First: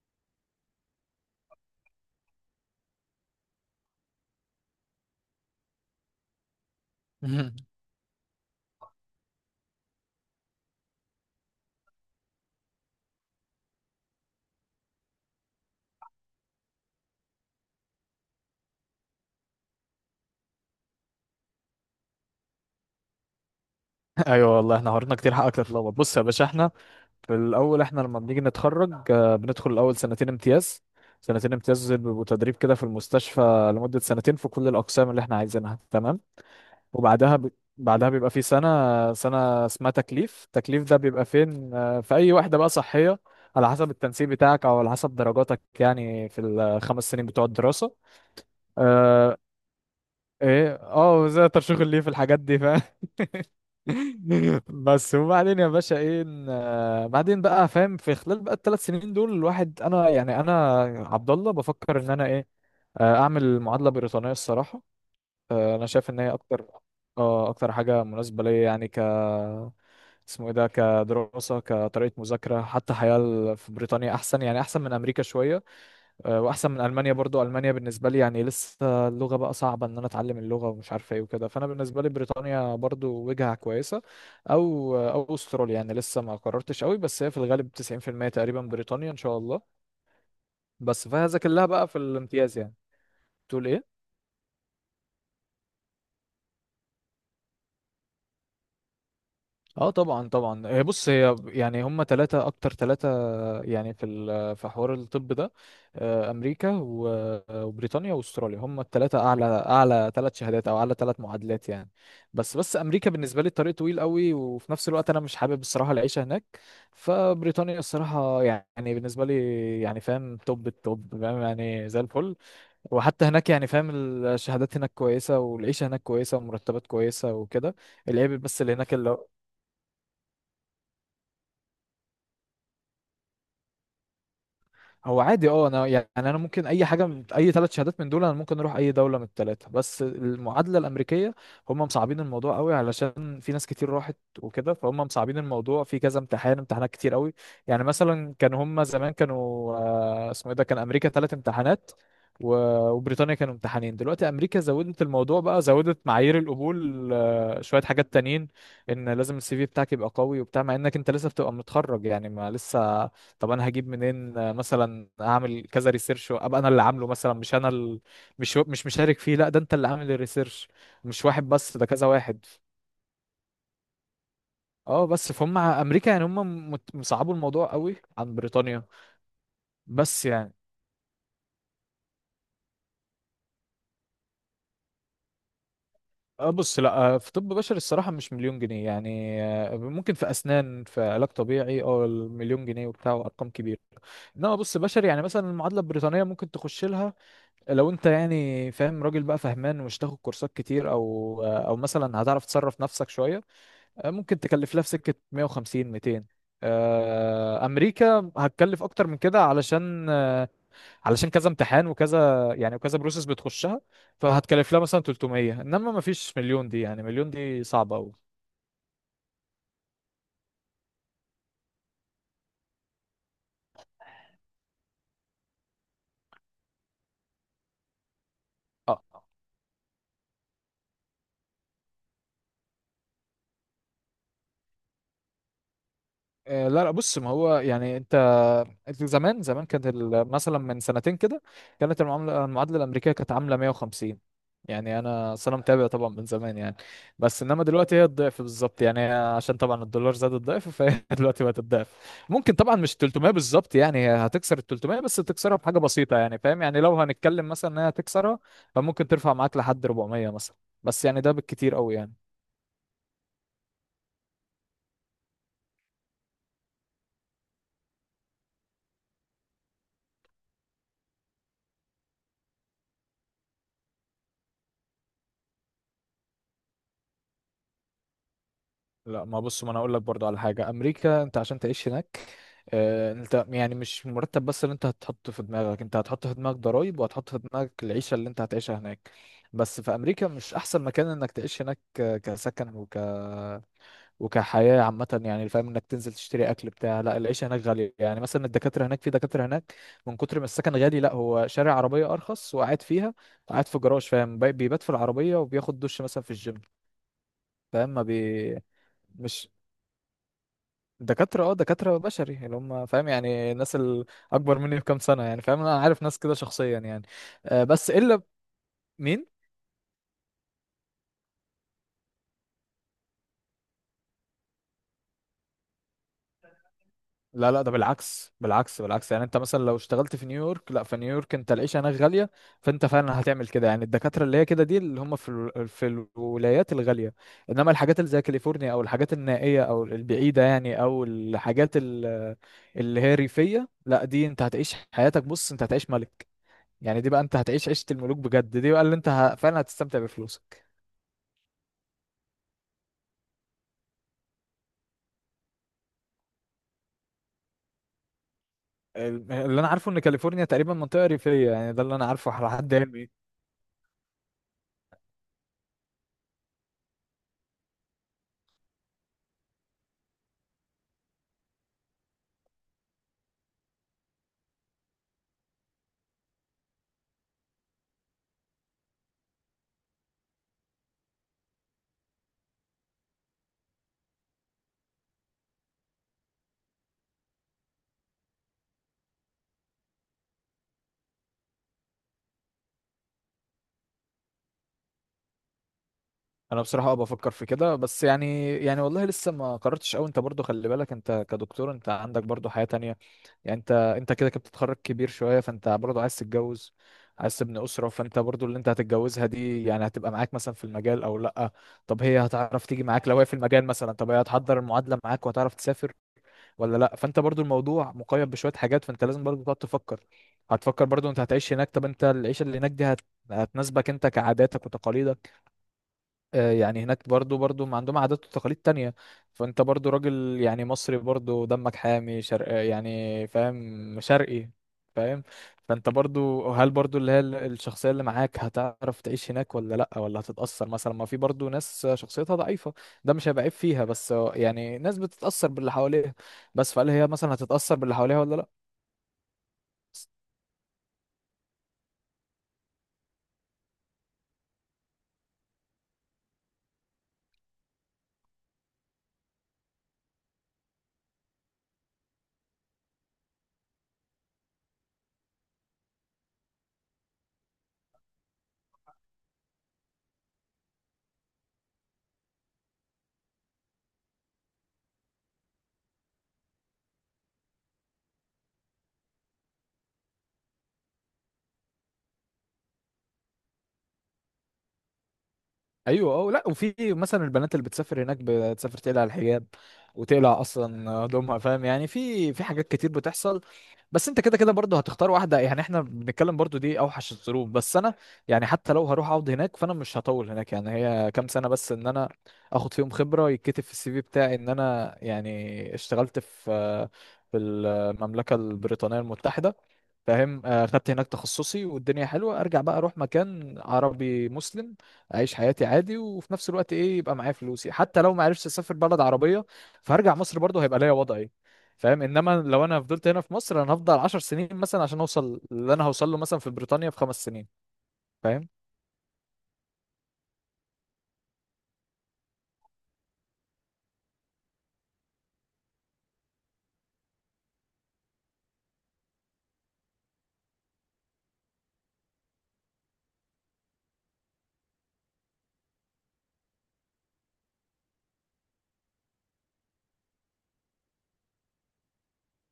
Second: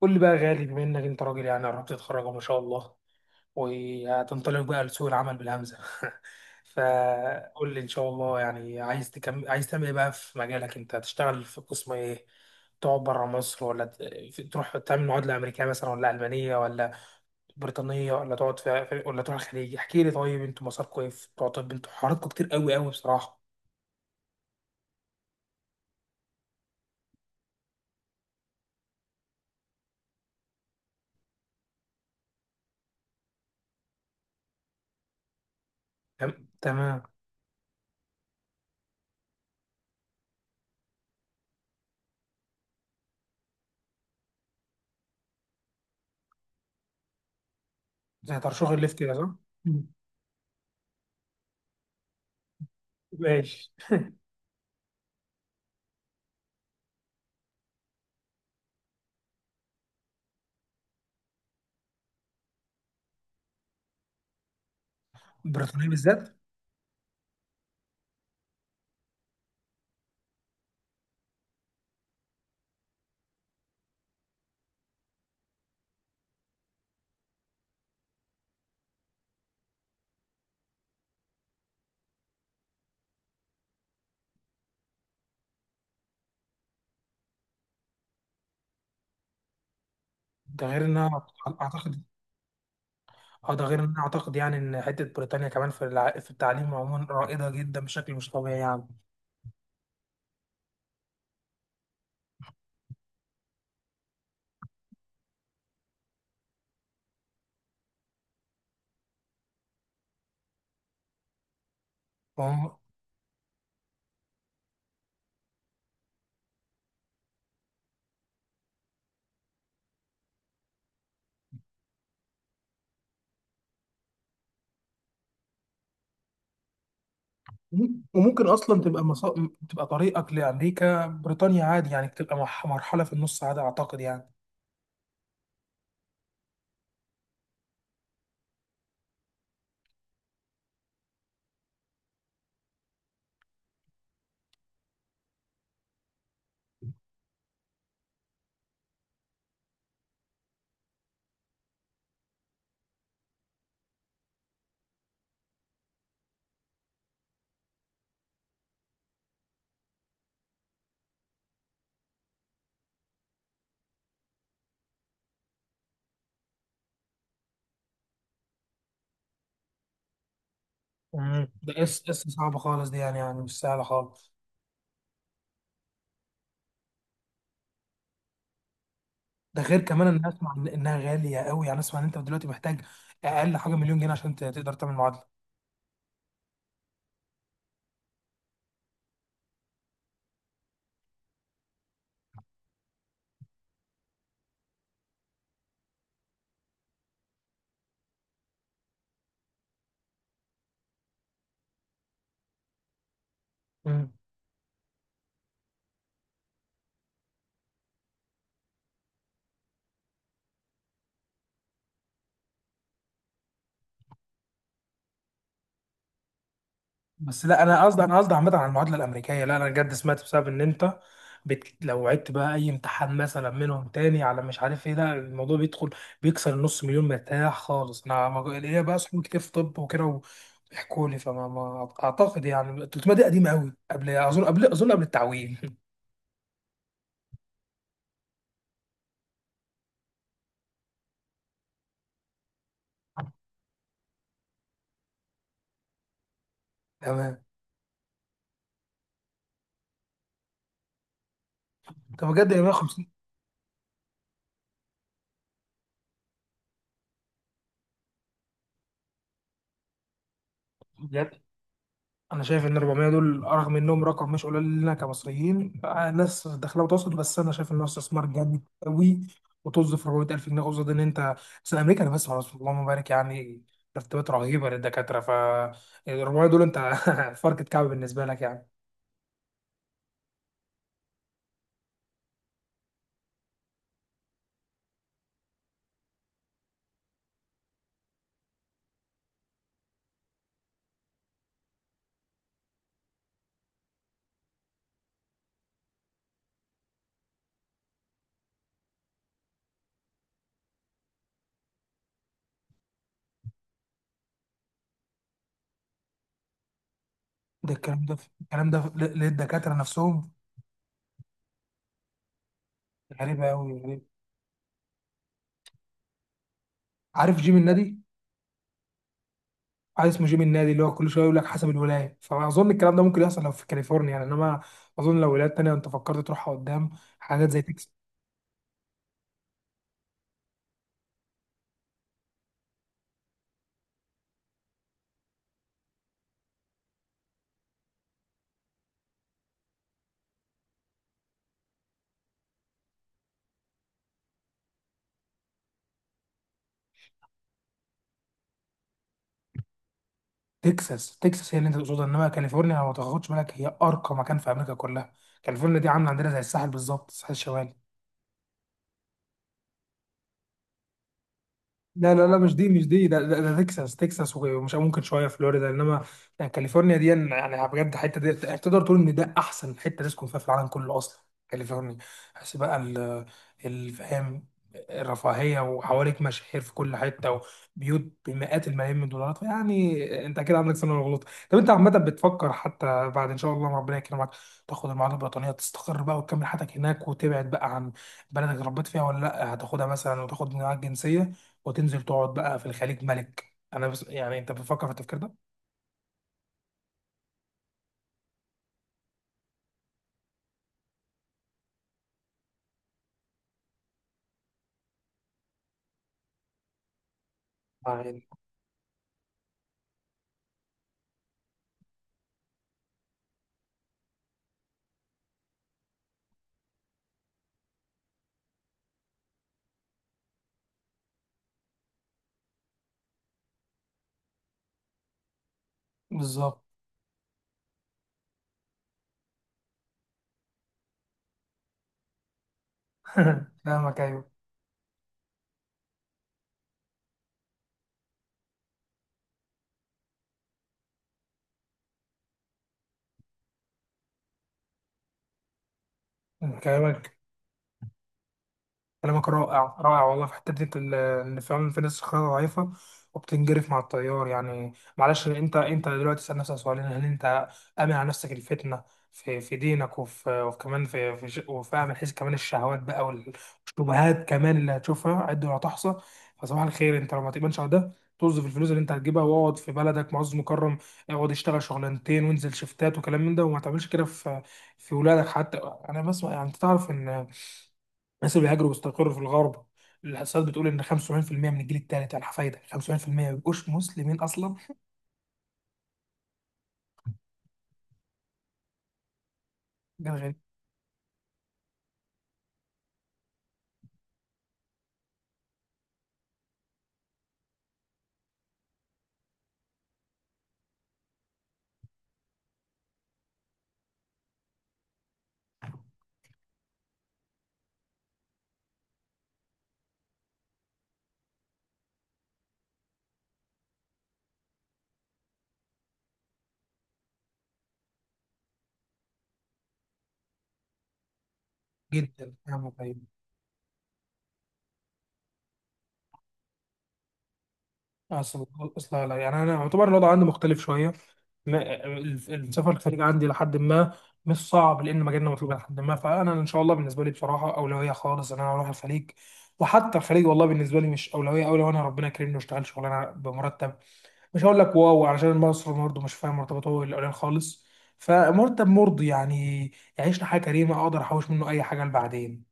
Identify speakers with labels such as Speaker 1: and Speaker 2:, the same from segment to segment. Speaker 1: قول لي بقى يا غالي، بما انك انت راجل، يعني قربت تتخرج ما شاء الله وهتنطلق بقى لسوق العمل بالهمزه.
Speaker 2: مهم.
Speaker 1: فقول لي ان شاء الله، يعني عايز تكمل، عايز تعمل ايه بقى في مجالك؟ انت هتشتغل في قسم ايه؟ تقعد بره مصر ولا تروح تعمل معادله امريكيه مثلا، ولا المانيه، ولا بريطانيه، ولا تقعد ولا تروح الخليج؟ احكي لي. طيب انتوا مساركم ايه في بتوع طب؟ انتوا حواراتكم كتير قوي قوي بصراحه.
Speaker 2: ايوه والله، احنا حوارنا كتير حقك تتلخبط. بص يا باشا، احنا في الاول احنا لما بنيجي نتخرج، بندخل الاول سنتين امتياز. سنتين امتياز دول بيبقوا تدريب كده في المستشفى لمدة سنتين في كل الاقسام اللي احنا عايزينها. تمام.
Speaker 1: تمام تمام.
Speaker 2: وبعدها ب... بعدها بيبقى في سنة، سنة اسمها تكليف. التكليف ده بيبقى فين؟ في اي واحدة بقى صحية، على حسب التنسيق بتاعك او على حسب درجاتك، يعني في ال 5 سنين بتوع الدراسة.
Speaker 1: زي ترشيح الليفت كده صح؟
Speaker 2: آه،
Speaker 1: مم.
Speaker 2: ايه، زي ترشيح الليف الحاجات دي فاهم.
Speaker 1: ماشي.
Speaker 2: بس وبعدين يا باشا ايه بعدين بقى فاهم، في خلال بقى ال 3 سنين دول الواحد انا يعني انا عبد الله بفكر ان انا ايه، اعمل معادله بريطانيه الصراحه. انا
Speaker 1: بريطانيه
Speaker 2: شايف ان
Speaker 1: بالذات؟
Speaker 2: هي اكتر حاجه مناسبه ليا، يعني اسمه ايه ده، كدراسه كطريقه مذاكره، حتى حياه في بريطانيا احسن، يعني احسن من امريكا شويه. واحسن من المانيا برضو. المانيا بالنسبه لي يعني لسه اللغه بقى صعبه ان انا اتعلم اللغه ومش عارفه ايه وكده. فانا بالنسبه لي بريطانيا برضو وجهه كويسه، او استراليا، يعني لسه ما قررتش قوي، بس هي في الغالب 90% تقريبا بريطانيا ان شاء الله.
Speaker 1: ده غير
Speaker 2: بس
Speaker 1: انها،
Speaker 2: فهي ذاكر لها بقى في
Speaker 1: اعتقد.
Speaker 2: الامتياز يعني.
Speaker 1: اه ده
Speaker 2: تقول
Speaker 1: غير ان انا
Speaker 2: ايه؟
Speaker 1: اعتقد يعني ان حته بريطانيا كمان في في التعليم عموما رائده جدا بشكل مش طبيعي يعني.
Speaker 2: اه طبعا طبعا، هي بص، هي يعني هم ثلاثة اكتر ثلاثة. يعني في في حوار الطب ده، امريكا وبريطانيا واستراليا هم الثلاثه اعلى، اعلى 3 شهادات او اعلى 3 معادلات يعني. بس
Speaker 1: وم-
Speaker 2: امريكا بالنسبه لي الطريق طويل قوي، وفي نفس الوقت انا مش حابب الصراحه العيشه هناك. فبريطانيا الصراحه يعني بالنسبه لي يعني فاهم، توب التوب فاهم، يعني زي الفل. وحتى هناك يعني فاهم، الشهادات هناك كويسه والعيشه هناك كويسه ومرتبات كويسه وكده. العيب
Speaker 1: وممكن
Speaker 2: بس اللي
Speaker 1: اصلا
Speaker 2: هناك
Speaker 1: تبقى
Speaker 2: اللي
Speaker 1: تبقى طريقك لامريكا بريطانيا عادي، يعني تبقى مرحله في النص عادي اعتقد يعني.
Speaker 2: هو، عادي. اه، انا يعني انا ممكن اي حاجه من اي 3 شهادات من دول، انا ممكن اروح اي دوله من الثلاثه. بس المعادله الامريكيه، هم مصعبين الموضوع قوي علشان في ناس كتير راحت وكده، فهم مصعبين الموضوع في كذا امتحان، امتحانات كتير قوي. يعني مثلا كان هم زمان كانوا، اسمه ايه ده، كان امريكا 3 امتحانات وبريطانيا كانوا امتحانين. دلوقتي امريكا زودت الموضوع بقى، زودت معايير القبول، شويه حاجات تانيين، ان لازم ال CV بتاعك يبقى قوي وبتاع، مع انك انت لسه بتبقى متخرج يعني ما لسه. طب انا هجيب منين؟ مثلا اعمل كذا ريسيرش ابقى انا اللي عامله، مثلا مش انا مش مشارك فيه، لا ده انت اللي عامل الريسيرش، مش
Speaker 1: مم.
Speaker 2: واحد
Speaker 1: ده
Speaker 2: بس ده
Speaker 1: اس
Speaker 2: كذا
Speaker 1: اس
Speaker 2: واحد.
Speaker 1: صعبه خالص دي، يعني يعني مش سهله خالص.
Speaker 2: اه بس فهم امريكا يعني هم مصعبوا الموضوع قوي عن بريطانيا.
Speaker 1: ده غير كمان
Speaker 2: بس
Speaker 1: ان اسمع
Speaker 2: يعني
Speaker 1: انها غاليه قوي، يعني اسمع ان انت دلوقتي محتاج اقل حاجه مليون جنيه عشان تقدر تعمل معادله.
Speaker 2: اه بص لا، في طب بشري الصراحة مش مليون جنيه يعني. ممكن في أسنان، في علاج طبيعي اه المليون جنيه وبتاع وأرقام كبيرة. انما بص بشري، يعني مثلا المعادله البريطانيه ممكن تخش لها، لو انت يعني فاهم راجل بقى فهمان، ومش تاخد كورسات كتير، او مثلا هتعرف تصرف نفسك شويه.
Speaker 1: مم.
Speaker 2: ممكن تكلف لها في سكه 150 200. امريكا هتكلف اكتر من كده، علشان كذا امتحان وكذا يعني، وكذا بروسيس بتخشها. فهتكلف لها مثلا 300، انما ما فيش مليون. دي يعني مليون
Speaker 1: بس لا
Speaker 2: دي
Speaker 1: انا
Speaker 2: صعبه
Speaker 1: قصدي،
Speaker 2: قوي.
Speaker 1: انا قصدي عامه على المعادله الامريكيه، لا انا بجد سمعت بسبب ان انت لو عدت بقى اي امتحان مثلا منهم تاني على مش عارف ايه، ده الموضوع بيدخل بيكسر النص مليون مرتاح خالص. انا ليا بقى
Speaker 2: اه
Speaker 1: صحاب كتير في طب وكده ويحكوا لي، فما ما اعتقد يعني 300 دي قديمه قوي، قبل اظن قبل التعويم.
Speaker 2: لا لا، بص ما هو يعني انت، زمان زمان كانت مثلا من سنتين كده، كانت المعادله الامريكيه كانت عامله 150. يعني انا أصل انا متابع طبعا من زمان يعني.
Speaker 1: تمام.
Speaker 2: بس انما دلوقتي هي الضعف بالظبط، يعني هي عشان طبعا الدولار زاد الضعف، فهي دلوقتي بقت الضعف.
Speaker 1: طب بجد
Speaker 2: ممكن طبعا مش
Speaker 1: 150؟
Speaker 2: 300 بالظبط يعني، هي هتكسر ال 300، بس تكسرها بحاجه بسيطه يعني، فاهم يعني لو هنتكلم مثلا ان هي هتكسرها، فممكن ترفع معاك لحد 400 مثلا، بس يعني ده بالكتير قوي يعني.
Speaker 1: انا شايف ان 400 دول، رغم انهم رقم مش قليل لنا كمصريين، ناس دخلها وتوصل، بس انا شايف انه استثمار جامد قوي. وطز في 400000 جنيه قصاد ان انت، بس امريكا انا بسمع، بس اللهم بارك، يعني مرتبات رهيبه للدكاتره، ف 400 دول انت فرقة كعب بالنسبه لك يعني.
Speaker 2: لا ما بص، ما انا اقول لك برضو على حاجه. امريكا انت عشان تعيش هناك، انت يعني مش المرتب بس اللي انت هتحطه في دماغك، انت هتحط في دماغك ضرايب، وهتحط في دماغك العيشه اللي انت هتعيشها هناك. بس في امريكا مش احسن مكان انك تعيش هناك، كسكن وكحياه عامه يعني، فاهم، انك تنزل تشتري اكل بتاع، لا العيشه هناك غاليه. يعني مثلا الدكاتره هناك، في دكاتره هناك من كتر ما السكن غالي، لا هو شارع عربيه ارخص وقاعد فيها، قاعد في جراج. فاهم، بيبات في العربيه وبياخد دش مثلا في الجيم.
Speaker 1: ده
Speaker 2: فاهم ما
Speaker 1: الكلام ده، الكلام ده
Speaker 2: مش
Speaker 1: للدكاتره نفسهم؟
Speaker 2: دكاترة بشري يعني هم، فاهم
Speaker 1: غريبه
Speaker 2: يعني
Speaker 1: قوي
Speaker 2: الناس
Speaker 1: غريب.
Speaker 2: الأكبر مني بكام سنة، يعني فاهم، أنا عارف ناس كده شخصيا يعني.
Speaker 1: عارف جيم
Speaker 2: بس
Speaker 1: النادي؟
Speaker 2: إلا مين؟
Speaker 1: عايز اسمه جيم النادي، اللي هو كل شويه يقول لك حسب الولايه. فاظن الكلام ده ممكن يحصل لو في كاليفورنيا يعني، انما اظن لو ولايات تانيه انت فكرت تروحها قدام، حاجات
Speaker 2: لا
Speaker 1: زي
Speaker 2: لا، ده
Speaker 1: تكساس.
Speaker 2: بالعكس بالعكس بالعكس، يعني انت مثلا لو اشتغلت في نيويورك، لا في نيويورك انت العيشة هناك غالية. فانت فعلا هتعمل كده يعني، الدكاترة اللي هي كده دي اللي هم في في الولايات الغالية. انما الحاجات اللي زي كاليفورنيا، او الحاجات النائية او البعيدة، يعني او الحاجات اللي هي ريفية، لا دي انت هتعيش حياتك، بص انت هتعيش ملك، يعني دي بقى انت هتعيش عيشة الملوك بجد. دي بقى اللي انت فعلا هتستمتع بفلوسك.
Speaker 1: تكساس تكساس هي اللي انت تقصدها، انما كاليفورنيا لو ما تاخدش بالك هي ارقى مكان في امريكا كلها. كاليفورنيا دي عامله عندنا زي الساحل بالظبط، الساحل الشمالي.
Speaker 2: اللي انا عارفه ان كاليفورنيا تقريبا منطقة ريفية، يعني ده اللي انا
Speaker 1: لا لا
Speaker 2: عارفه
Speaker 1: لا،
Speaker 2: على
Speaker 1: مش دي،
Speaker 2: حد
Speaker 1: مش دي،
Speaker 2: علمي.
Speaker 1: ده تكساس. تكساس ومش ممكن شويه فلوريدا، انما يعني كاليفورنيا دي، يعني بجد الحته دي تقدر تقول ان ده احسن حته تسكن فيها في العالم كله اصلا. كاليفورنيا. بس بقى الفهم، الرفاهيه، وحواليك مشاهير في كل حته، وبيوت بمئات الملايين من الدولارات، يعني انت اكيد عندك سنه غلط. طب انت عامه بتفكر حتى بعد ان شاء الله ما ربنا يكرمك تاخد المعادله البريطانيه تستقر بقى وتكمل حياتك هناك، وتبعد بقى عن بلدك اللي ربيت فيها، ولا لا هتاخدها مثلا وتاخد معاك جنسيه وتنزل تقعد بقى في الخليج ملك؟ انا بس يعني انت بتفكر في التفكير ده؟
Speaker 2: انا بصراحة اه بفكر في كده، بس يعني والله لسه ما قررتش قوي. انت برضو خلي بالك، انت كدكتور انت عندك برضو حياة تانية، يعني انت كده كده بتتخرج كبير شوية، فانت برضو عايز تتجوز، عايز تبني أسرة.
Speaker 1: آه،
Speaker 2: فانت
Speaker 1: يعني.
Speaker 2: برضو اللي انت هتتجوزها دي يعني هتبقى معاك مثلا في المجال او لا؟ طب هي هتعرف تيجي معاك لو هي في المجال مثلا؟ طب هي هتحضر المعادلة معاك وهتعرف تسافر ولا لا؟ فانت برضو الموضوع مقيد بشويه حاجات، فانت لازم برضو تقعد تفكر. هتفكر برضو انت هتعيش هناك، طب انت العيشه اللي هناك دي هتناسبك انت كعاداتك وتقاليدك؟
Speaker 1: بالظبط.
Speaker 2: يعني هناك برضو ما عندهم عادات وتقاليد تانية. فانت برضو راجل يعني مصري، برضو دمك حامي، شرق آه، يعني
Speaker 1: فاهمك،
Speaker 2: فاهم،
Speaker 1: ايوه.
Speaker 2: شرقي. فاهم، فانت برضو هل برضو اللي هي الشخصية اللي معاك هتعرف تعيش هناك ولا لأ؟ ولا هتتأثر مثلا؟ ما في برضو ناس شخصيتها ضعيفة، ده مش هيبقى عيب فيها، بس يعني ناس بتتأثر باللي حواليها، بس فهل
Speaker 1: كلامك،
Speaker 2: هي مثلا هتتأثر باللي حواليها ولا لأ؟
Speaker 1: كلامك رائع رائع والله في حتة دي، إن فعلا في ناس خيارها ضعيفة وبتنجرف مع التيار يعني. معلش، أنت دلوقتي تسأل نفسك سؤالين، هل أنت آمن على نفسك الفتنة في دينك، وفي، وكمان في وفاهم من حيث كمان الشهوات بقى والشبهات كمان، اللي هتشوفها عد ولا تحصى. فصباح الخير، أنت لو ما تؤمنش على ده توظف الفلوس اللي أنت هتجيبها واقعد في بلدك معز مكرم. اقعد اشتغل شغلانتين وانزل شفتات وكلام من ده، وما تعملش كده في ولادك حتى. أنا بسمع، يعني أنت تعرف إن الناس اللي بيهاجروا ويستقروا في الغرب، الإحصائيات بتقول إن 75% من الجيل الثالث، يعني حفايدك، 75% ما بيبقوش مسلمين أصلا.
Speaker 2: ايوه اه لا، وفي مثلا البنات اللي بتسافر هناك، بتسافر تقلع الحجاب،
Speaker 1: ده غريب
Speaker 2: وتقلع اصلا هدومها. فاهم يعني في حاجات كتير بتحصل. بس انت كده كده برضه هتختار واحده. يعني احنا بنتكلم برضه دي اوحش الظروف. بس انا يعني حتى لو هروح اقعد هناك فانا مش هطول هناك، يعني هي كام سنه بس ان انا اخد فيهم خبره يتكتب في ال CV بتاعي، ان انا يعني اشتغلت في المملكه البريطانيه المتحده. فاهم، خدت هناك تخصصي والدنيا حلوه، ارجع بقى اروح مكان عربي مسلم، اعيش حياتي عادي وفي نفس الوقت ايه يبقى معايا فلوسي. حتى لو ما عرفتش اسافر بلد عربيه، فهرجع مصر برضه هيبقى ليا وضعي، فاهم. انما
Speaker 1: جدا.
Speaker 2: لو
Speaker 1: نعم
Speaker 2: انا
Speaker 1: طيب.
Speaker 2: فضلت هنا في مصر، انا هفضل 10 سنين مثلا عشان اوصل اللي انا هوصل له مثلا في بريطانيا في 5 سنين،
Speaker 1: أصل،
Speaker 2: فاهم.
Speaker 1: أصلا لا، يعني أنا يعتبر الوضع عندي مختلف شوية، السفر الخارجي عندي لحد ما مش صعب لأن مجالنا مطلوب لحد ما. فأنا إن شاء الله بالنسبة لي بصراحة أولوية خالص إن أنا أروح الخليج. وحتى الخليج والله بالنسبة لي مش أولوية أوي. لو أنا ربنا كرمني واشتغل شغلانة بمرتب مش هقول لك واو، علشان مصر برضه مش فاهم مرتباته الأولاني خالص، فمرتب مرضي يعني، يعيشنا حياة كريمة، أقدر أحوش منه أي حاجة لبعدين،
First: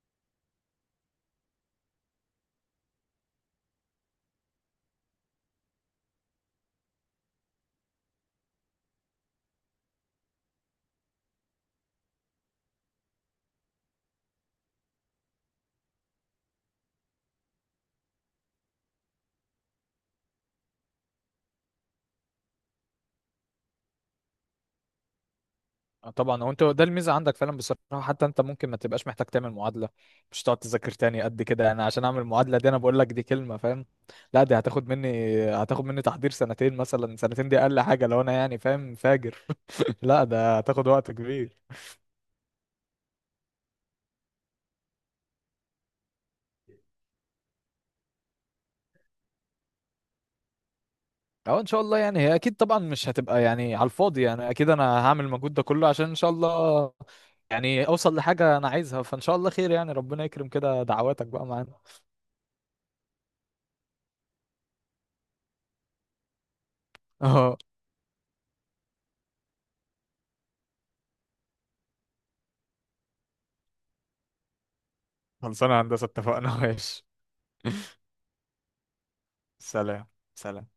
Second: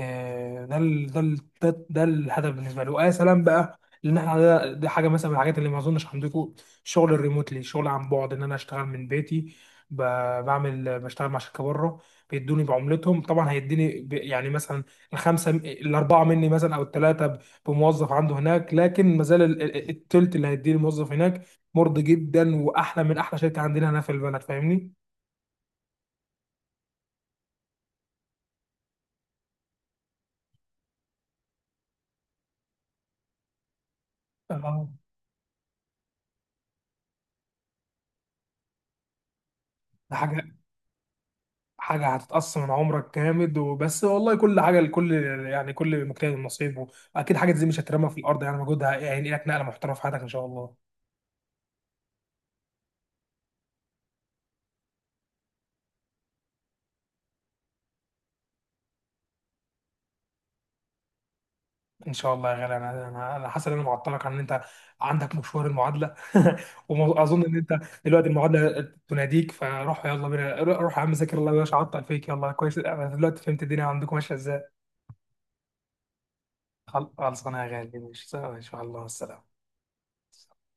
Speaker 1: ده الهدف بالنسبة لي. ويا سلام بقى، لأن احنا ده حاجة مثلا من الحاجات اللي ما أظنش عندكم، الشغل الريموتلي، الشغل عن بعد، إن أنا أشتغل من بيتي، بعمل، بشتغل مع شركة بره. بيدوني بعملتهم، طبعا هيديني يعني مثلا الخمسة، الأربعة مني مثلا، أو الثلاثة، بموظف عنده هناك، لكن ما زال التلت اللي هيديه الموظف هناك مرضي جدا واحلى من احلى شركه عندنا هنا في البلد، فاهمني؟
Speaker 2: طبعا هو انت ده الميزه عندك فعلا بصراحه، حتى انت ممكن ما تبقاش محتاج تعمل معادله، مش تقعد تذاكر تاني قد كده. انا عشان اعمل معادله دي، انا بقول لك دي كلمه فاهم. لا دي
Speaker 1: اه.
Speaker 2: هتاخد مني تحضير سنتين مثلا. سنتين دي اقل حاجه لو انا يعني فاهم فاجر.
Speaker 1: ده
Speaker 2: لا
Speaker 1: حاجه،
Speaker 2: ده هتاخد وقت كبير.
Speaker 1: حاجه هتتقص من عمرك جامد، وبس. والله كل حاجه لكل، يعني كل مجتهد نصيبه. اكيد حاجه زي مش هترمى في الارض، يعني مجهودها هينقلك نقله محترمه في حياتك ان شاء الله.
Speaker 2: او ان شاء الله يعني، هي اكيد طبعا مش هتبقى يعني على الفاضي، يعني اكيد انا هعمل المجهود ده كله عشان ان شاء الله يعني اوصل لحاجه انا عايزها، فان شاء الله خير يعني. ربنا يكرم كده، دعواتك بقى معانا.
Speaker 1: ان شاء الله يا غالي. انا انا أنا حاسس ان انا معطلك عن ان انت عندك مشوار المعادله. واظن ان
Speaker 2: اه
Speaker 1: انت دلوقتي المعادله تناديك، فروح، يلا بينا، روح يا عم، ذاكر الله مش عطل فيك. يلا، كويس، انا دلوقتي فهمت الدنيا عندكم ماشيه ازاي.
Speaker 2: خلصانه يا هندسه، اتفقنا. ماشي.
Speaker 1: خلصانه يا غالي، مش ان شاء الله. السلام.
Speaker 2: سلام. سلام.